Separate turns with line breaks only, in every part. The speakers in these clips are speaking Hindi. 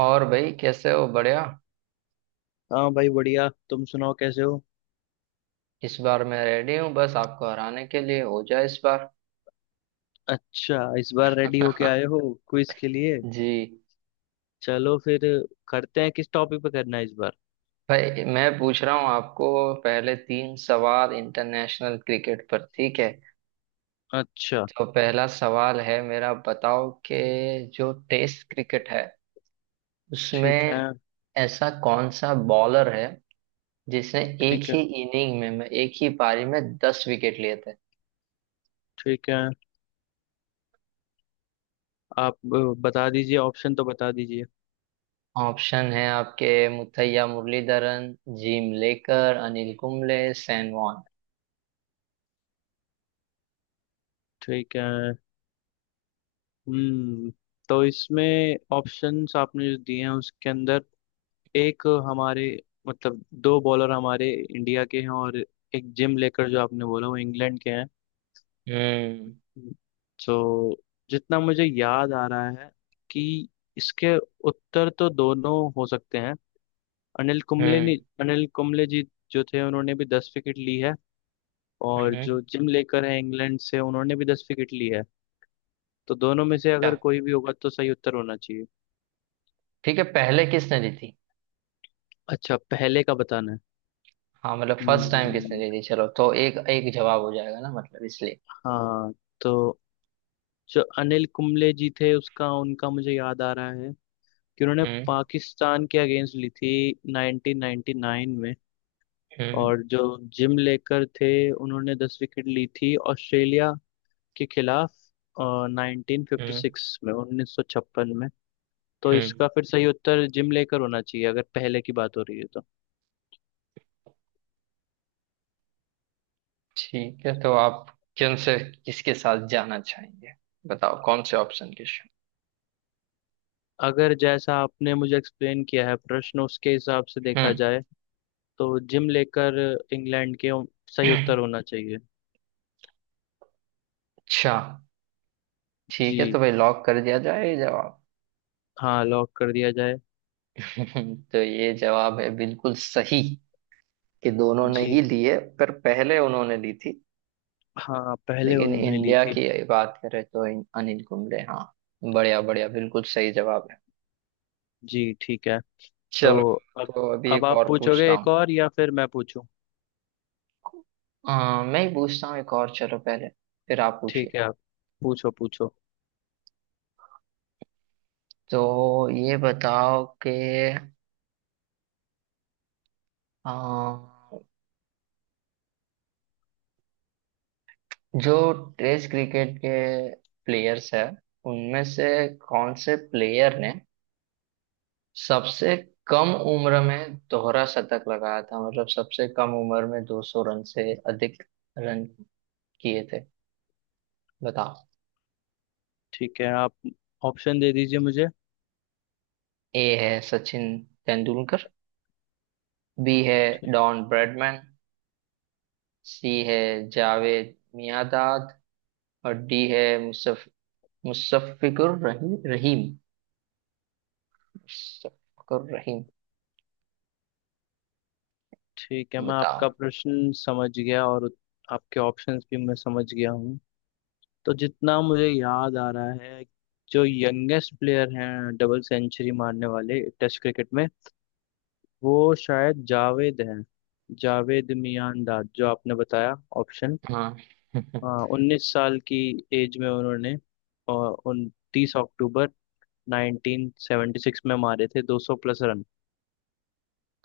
और भाई कैसे हो। बढ़िया।
हाँ भाई, बढ़िया। तुम सुनाओ, कैसे हो?
इस बार मैं रेडी हूँ बस आपको हराने के लिए। हो जाए इस बार।
अच्छा, इस बार रेडी होके आए हो? क्विज के लिए?
जी।
चलो फिर, करते हैं। किस टॉपिक पे करना है इस बार?
भाई मैं पूछ रहा हूँ आपको। पहले तीन सवाल इंटरनेशनल क्रिकेट पर, ठीक है।
अच्छा।
तो पहला सवाल है मेरा, बताओ कि जो टेस्ट क्रिकेट है
ठीक
उसमें
है।
ऐसा कौन सा बॉलर है जिसने एक
ठीक है।
ही इनिंग एक ही पारी में दस विकेट लिए।
ठीक है, आप बता दीजिए, ऑप्शन तो बता दीजिए।
ऑप्शन है आपके — मुथैया मुरलीधरन, जिम लेकर, अनिल कुंबले, सैन वॉन।
ठीक है। हम्म तो इसमें ऑप्शंस आपने जो दिए हैं उसके अंदर एक हमारे, मतलब दो बॉलर हमारे इंडिया के हैं और एक जिम लेकर जो आपने बोला वो इंग्लैंड के हैं।
हम्म।
तो जितना मुझे याद आ रहा है कि इसके उत्तर तो दोनों हो सकते हैं। अनिल कुंबले
हम्म।
ने अनिल कुंबले जी जो थे, उन्होंने भी 10 विकेट ली है, और
हम्म।
जो जिम लेकर है इंग्लैंड से, उन्होंने भी 10 विकेट ली है। तो दोनों में से
अच्छा
अगर कोई भी होगा तो सही उत्तर होना चाहिए।
ठीक है, पहले किसने दी थी?
अच्छा, पहले का बताना है।
हाँ मतलब फर्स्ट टाइम किसने
हम्म,
दी थी, चलो तो एक एक जवाब हो जाएगा ना, मतलब इसलिए।
हाँ। तो जो अनिल कुंबले जी थे उसका उनका मुझे याद आ रहा है कि उन्होंने
हम्म।
पाकिस्तान के अगेंस्ट ली थी 1999 में।
हम्म।
और जो जिम लेकर थे, उन्होंने 10 विकेट ली थी ऑस्ट्रेलिया के खिलाफ नाइनटीन फिफ्टी
हम्म।
सिक्स में, 1956 में। तो
हम्म।
इसका फिर सही उत्तर जिम लेकर होना चाहिए अगर पहले की बात हो रही है तो।
ठीक है तो आप किन से किसके साथ जाना चाहेंगे, बताओ कौन से ऑप्शन के साथ?
अगर जैसा आपने मुझे एक्सप्लेन किया है प्रश्न, उसके हिसाब से देखा
हम्म।
जाए, तो जिम लेकर, इंग्लैंड के, सही उत्तर होना चाहिए।
अच्छा ठीक
जी,
है, तो भाई लॉक कर दिया जाए ये जवाब।
हाँ, लॉक कर दिया जाए।
तो ये जवाब है बिल्कुल सही कि दोनों ने
जी,
ही लिए पर पहले उन्होंने ली थी।
हाँ, पहले
लेकिन
उन्होंने ली
इंडिया
थी।
की बात करें तो अनिल कुंबले। हाँ, बढ़िया बढ़िया, बिल्कुल सही जवाब है।
जी, ठीक है। तो
चलो,
अब,
तो अभी एक
आप
और
पूछोगे
पूछता
एक
हूँ।
और या फिर मैं पूछूं?
मैं ही पूछता हूँ एक और, चलो पहले फिर आप पूछिए।
ठीक है, आप पूछो पूछो।
तो ये बताओ कि अ, जो टेस्ट क्रिकेट के प्लेयर्स हैं उनमें से कौन से प्लेयर ने सबसे कम उम्र में दोहरा शतक लगाया था, मतलब सबसे कम उम्र में 200 रन से अधिक रन किए थे, बताओ।
ठीक है, आप ऑप्शन दे दीजिए मुझे।
ए है सचिन तेंदुलकर, बी है
ठीक।
डॉन ब्रैडमैन, सी है जावेद मियांदाद, और डी है मुसफ मुशफ़िकुर रहीम। मुशफ़िकुर रहीम।
ठीक है, मैं
बताओ।
आपका प्रश्न समझ गया और आपके ऑप्शंस भी मैं समझ गया हूँ। तो जितना मुझे याद आ रहा है, जो यंगेस्ट प्लेयर हैं डबल सेंचुरी मारने वाले टेस्ट क्रिकेट में, वो शायद जावेद हैं, जावेद मियांदाद जो आपने बताया ऑप्शन।
हाँ।
19 साल की एज में उन्होंने 29 अक्टूबर 1976 में मारे थे 200 प्लस रन।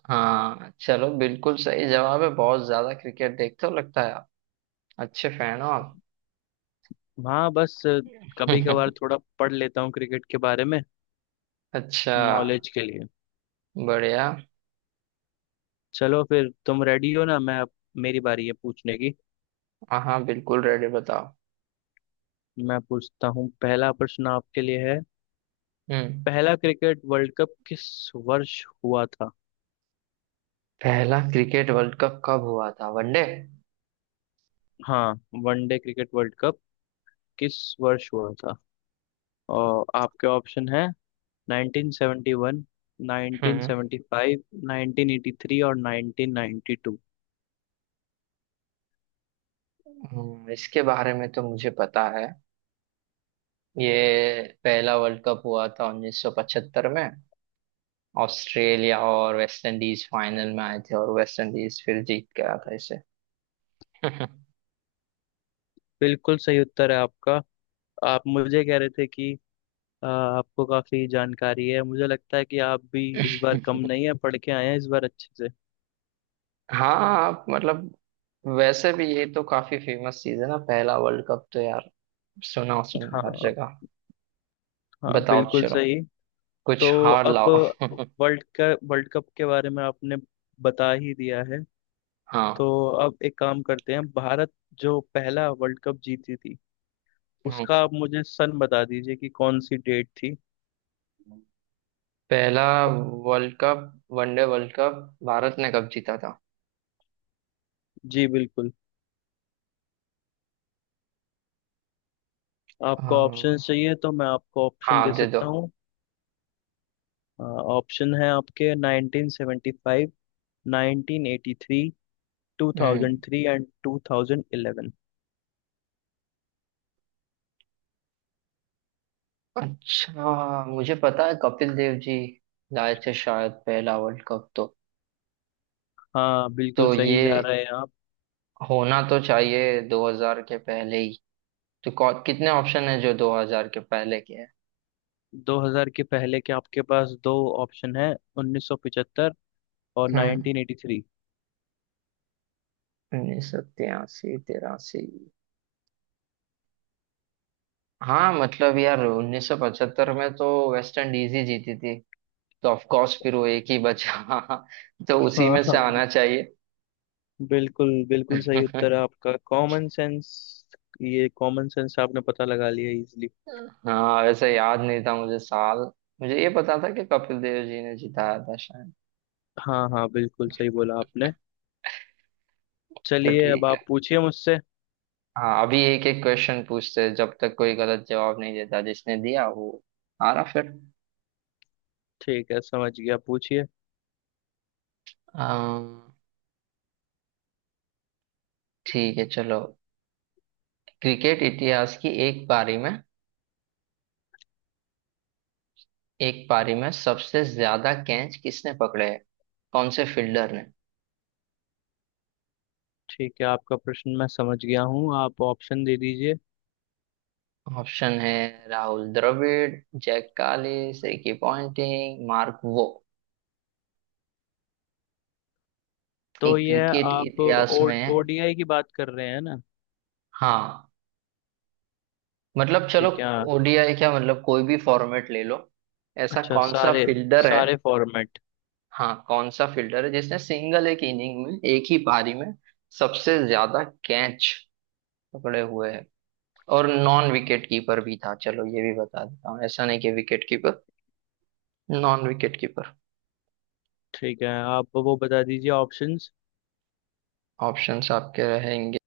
हाँ चलो बिल्कुल सही जवाब है, बहुत ज्यादा क्रिकेट देखते हो लगता है आप, अच्छे फैन हो आप।
हाँ, बस कभी कभार थोड़ा पढ़ लेता हूँ क्रिकेट के बारे में,
अच्छा।
नॉलेज के लिए।
बढ़िया।
चलो फिर, तुम रेडी हो ना? मैं अब, मेरी बारी है पूछने की।
हाँ हाँ, बिल्कुल रेडी, बताओ।
मैं पूछता हूँ, पहला प्रश्न आपके लिए है।
हम्म।
पहला क्रिकेट वर्ल्ड कप किस वर्ष हुआ था?
पहला क्रिकेट वर्ल्ड कप कब हुआ था, वनडे?
हाँ, वनडे क्रिकेट वर्ल्ड कप किस वर्ष हुआ था? और आपके ऑप्शन है 1971,
हम्म।
1975, 1983 और 1992।
इसके बारे में तो मुझे पता है। ये पहला वर्ल्ड कप हुआ था 1975 में, ऑस्ट्रेलिया और वेस्ट इंडीज फाइनल में आए थे और वेस्ट इंडीज फिर जीत गया था इसे।
बिल्कुल सही उत्तर है आपका। आप मुझे कह रहे थे कि आपको काफी जानकारी है। मुझे लगता है कि आप भी इस बार कम नहीं है, पढ़ के आए हैं इस बार अच्छे से।
हाँ। आप मतलब, वैसे भी ये तो काफी फेमस चीज है ना, पहला वर्ल्ड कप तो यार, सुना सुना है हर
हाँ,
जगह।
हाँ,
बताओ
बिल्कुल
चलो,
सही। तो
कुछ हार
अब
लाओ।
वर्ल्ड का वर्ल्ड कप के बारे में आपने बता ही दिया है। तो
हाँ।
अब एक काम करते हैं, भारत जो पहला वर्ल्ड कप जीती थी
हम्म।
उसका आप मुझे सन बता दीजिए कि कौन सी डेट थी।
पहला world cup, one day world cup, भारत ने कब जीता था?
जी बिल्कुल, आपको ऑप्शन
हाँ
चाहिए तो मैं आपको ऑप्शन दे
हाँ, दे दो।
सकता हूँ। ऑप्शन है आपके 1975, 1983,
हम्म।
2003 एंड 2011।
अच्छा मुझे पता है कपिल देव जी लाए थे शायद पहला वर्ल्ड कप।
हाँ, बिल्कुल
तो
सही
ये
जा रहे हैं आप।
होना तो चाहिए 2000 के पहले ही, तो कितने ऑप्शन है जो 2000 के पहले के हैं?
2000 के पहले के आपके पास दो ऑप्शन है, 1975 और
हम्म।
1983।
1983, तिरासी। हाँ मतलब यार 1975 में तो वेस्ट इंडीज ही जीती थी, तो ऑफ कोर्स फिर वो एक ही बचा। तो उसी
हाँ,
में से आना
हाँ,
चाहिए।
बिल्कुल बिल्कुल सही उत्तर है आपका, कॉमन सेंस। ये कॉमन सेंस आपने पता लगा लिया इजीली।
हाँ वैसे याद नहीं था मुझे साल, मुझे ये पता था कि कपिल देव जी ने जिताया था शायद।
हाँ, हाँ, बिल्कुल सही बोला आपने।
तो
चलिए, अब
ठीक है।
आप पूछिए मुझसे।
हाँ अभी एक एक क्वेश्चन पूछते हैं जब तक कोई गलत जवाब नहीं देता, जिसने दिया वो हारा फिर।
ठीक है, समझ गया, पूछिए।
अम, ठीक है चलो। क्रिकेट इतिहास की एक पारी में, एक पारी में सबसे ज्यादा कैच किसने पकड़े हैं, कौन से फील्डर?
ठीक है, आपका प्रश्न मैं समझ गया हूँ, आप ऑप्शन दे दीजिए।
ऑप्शन है Rahul Dravid, Jacques Kallis, Ricky Ponting, Mark Waugh.
तो
एक
ये,
क्रिकेट
आप
इतिहास
ओ
में।
ओडीआई की बात कर रहे हैं ना?
हाँ मतलब चलो।
ठीक है, हाँ।
ओडीआई क्या, मतलब कोई भी फॉर्मेट ले लो, ऐसा
अच्छा,
कौन सा
सारे
फील्डर है।
सारे फॉर्मेट।
हाँ कौन सा फील्डर है जिसने सिंगल एक इनिंग में एक ही पारी में सबसे ज्यादा कैच पकड़े हुए हैं, और नॉन विकेट कीपर भी था, चलो ये भी बता देता हूँ, ऐसा नहीं कि wicket keeper, non wicket keeper.
ठीक है, आप वो बता दीजिए, ऑप्शंस।
ऑप्शंस आपके रहेंगे —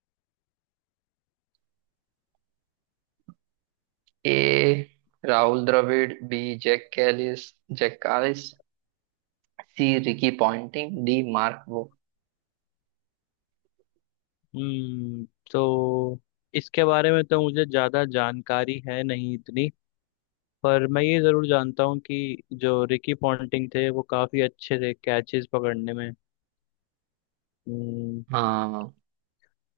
ए Rahul Dravid, B Jacques Kallis, Jacques Kallis, C Ricky Ponting, D Mark Waugh.
हम्म तो इसके बारे में तो मुझे ज़्यादा जानकारी है नहीं इतनी, पर मैं ये ज़रूर जानता हूँ कि जो रिकी पॉन्टिंग थे वो काफ़ी अच्छे थे कैचेस पकड़ने में। हम्म
हाँ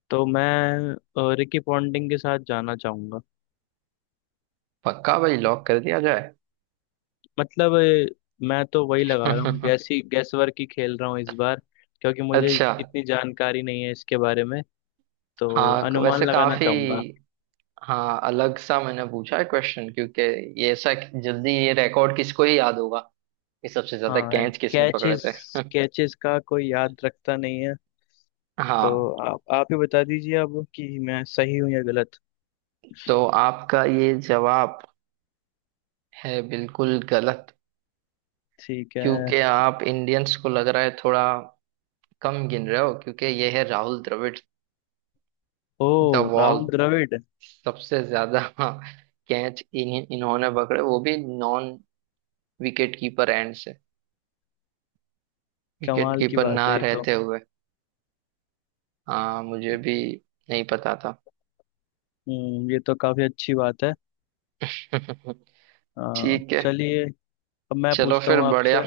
तो मैं, रिकी पॉन्टिंग के साथ जाना चाहूँगा।
पक्का भाई, लॉक कर दिया जाए।
मतलब मैं तो वही लगा रहा हूँ, गैस ही गैस वर्क ही खेल रहा हूँ इस बार, क्योंकि मुझे
अच्छा।
इतनी जानकारी नहीं है इसके बारे में। तो
हाँ
अनुमान
वैसे
लगाना
काफी,
चाहूंगा।
हाँ अलग सा मैंने पूछा है क्वेश्चन, क्योंकि ये ऐसा जल्दी ये रिकॉर्ड किसको ही याद होगा कि सबसे ज्यादा
हाँ,
कैच किसने पकड़े थे।
कैचेस कैचेस का कोई याद रखता नहीं है। तो
हाँ।
आप ही बता दीजिए अब कि मैं सही हूँ या गलत।
तो आपका ये जवाब है बिल्कुल गलत,
ठीक है।
क्योंकि आप इंडियंस को लग रहा है थोड़ा कम गिन रहे हो, क्योंकि ये है Rahul Dravid
oh,
the wall,
Rahul Dravid.
सबसे ज्यादा कैच इन्हीं इन्होंने पकड़े, वो भी नॉन विकेट कीपर एंड से, विकेट
कमाल की
कीपर
बात
ना
है ये तो।
रहते हुए। हाँ मुझे भी नहीं पता था।
ये तो काफी अच्छी बात है। हाँ,
ठीक है
चलिए। अब मैं
चलो
पूछता
फिर,
हूँ
बढ़िया।
आपसे।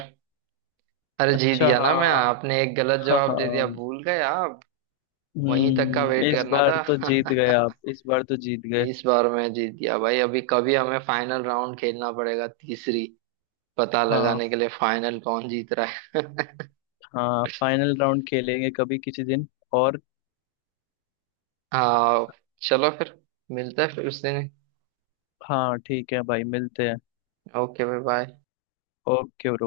अरे जीत
अच्छा,
गया ना मैं,
हाँ,
आपने एक गलत
हाँ,
जवाब दे दिया,
हाँ।
भूल गए आप। वहीं तक का वेट
इस
करना
बार
था।
तो जीत गए आप, इस बार तो जीत गए।
इस बार मैं जीत गया भाई, अभी कभी हमें फाइनल राउंड खेलना पड़ेगा तीसरी, पता
हाँ,
लगाने के लिए फाइनल कौन जीत रहा है।
हाँ फाइनल राउंड खेलेंगे कभी किसी दिन। और
हाँ चलो फिर, मिलता है फिर उस दिन।
हाँ, ठीक है भाई, मिलते हैं।
Okay bye bye.
Okay, bro.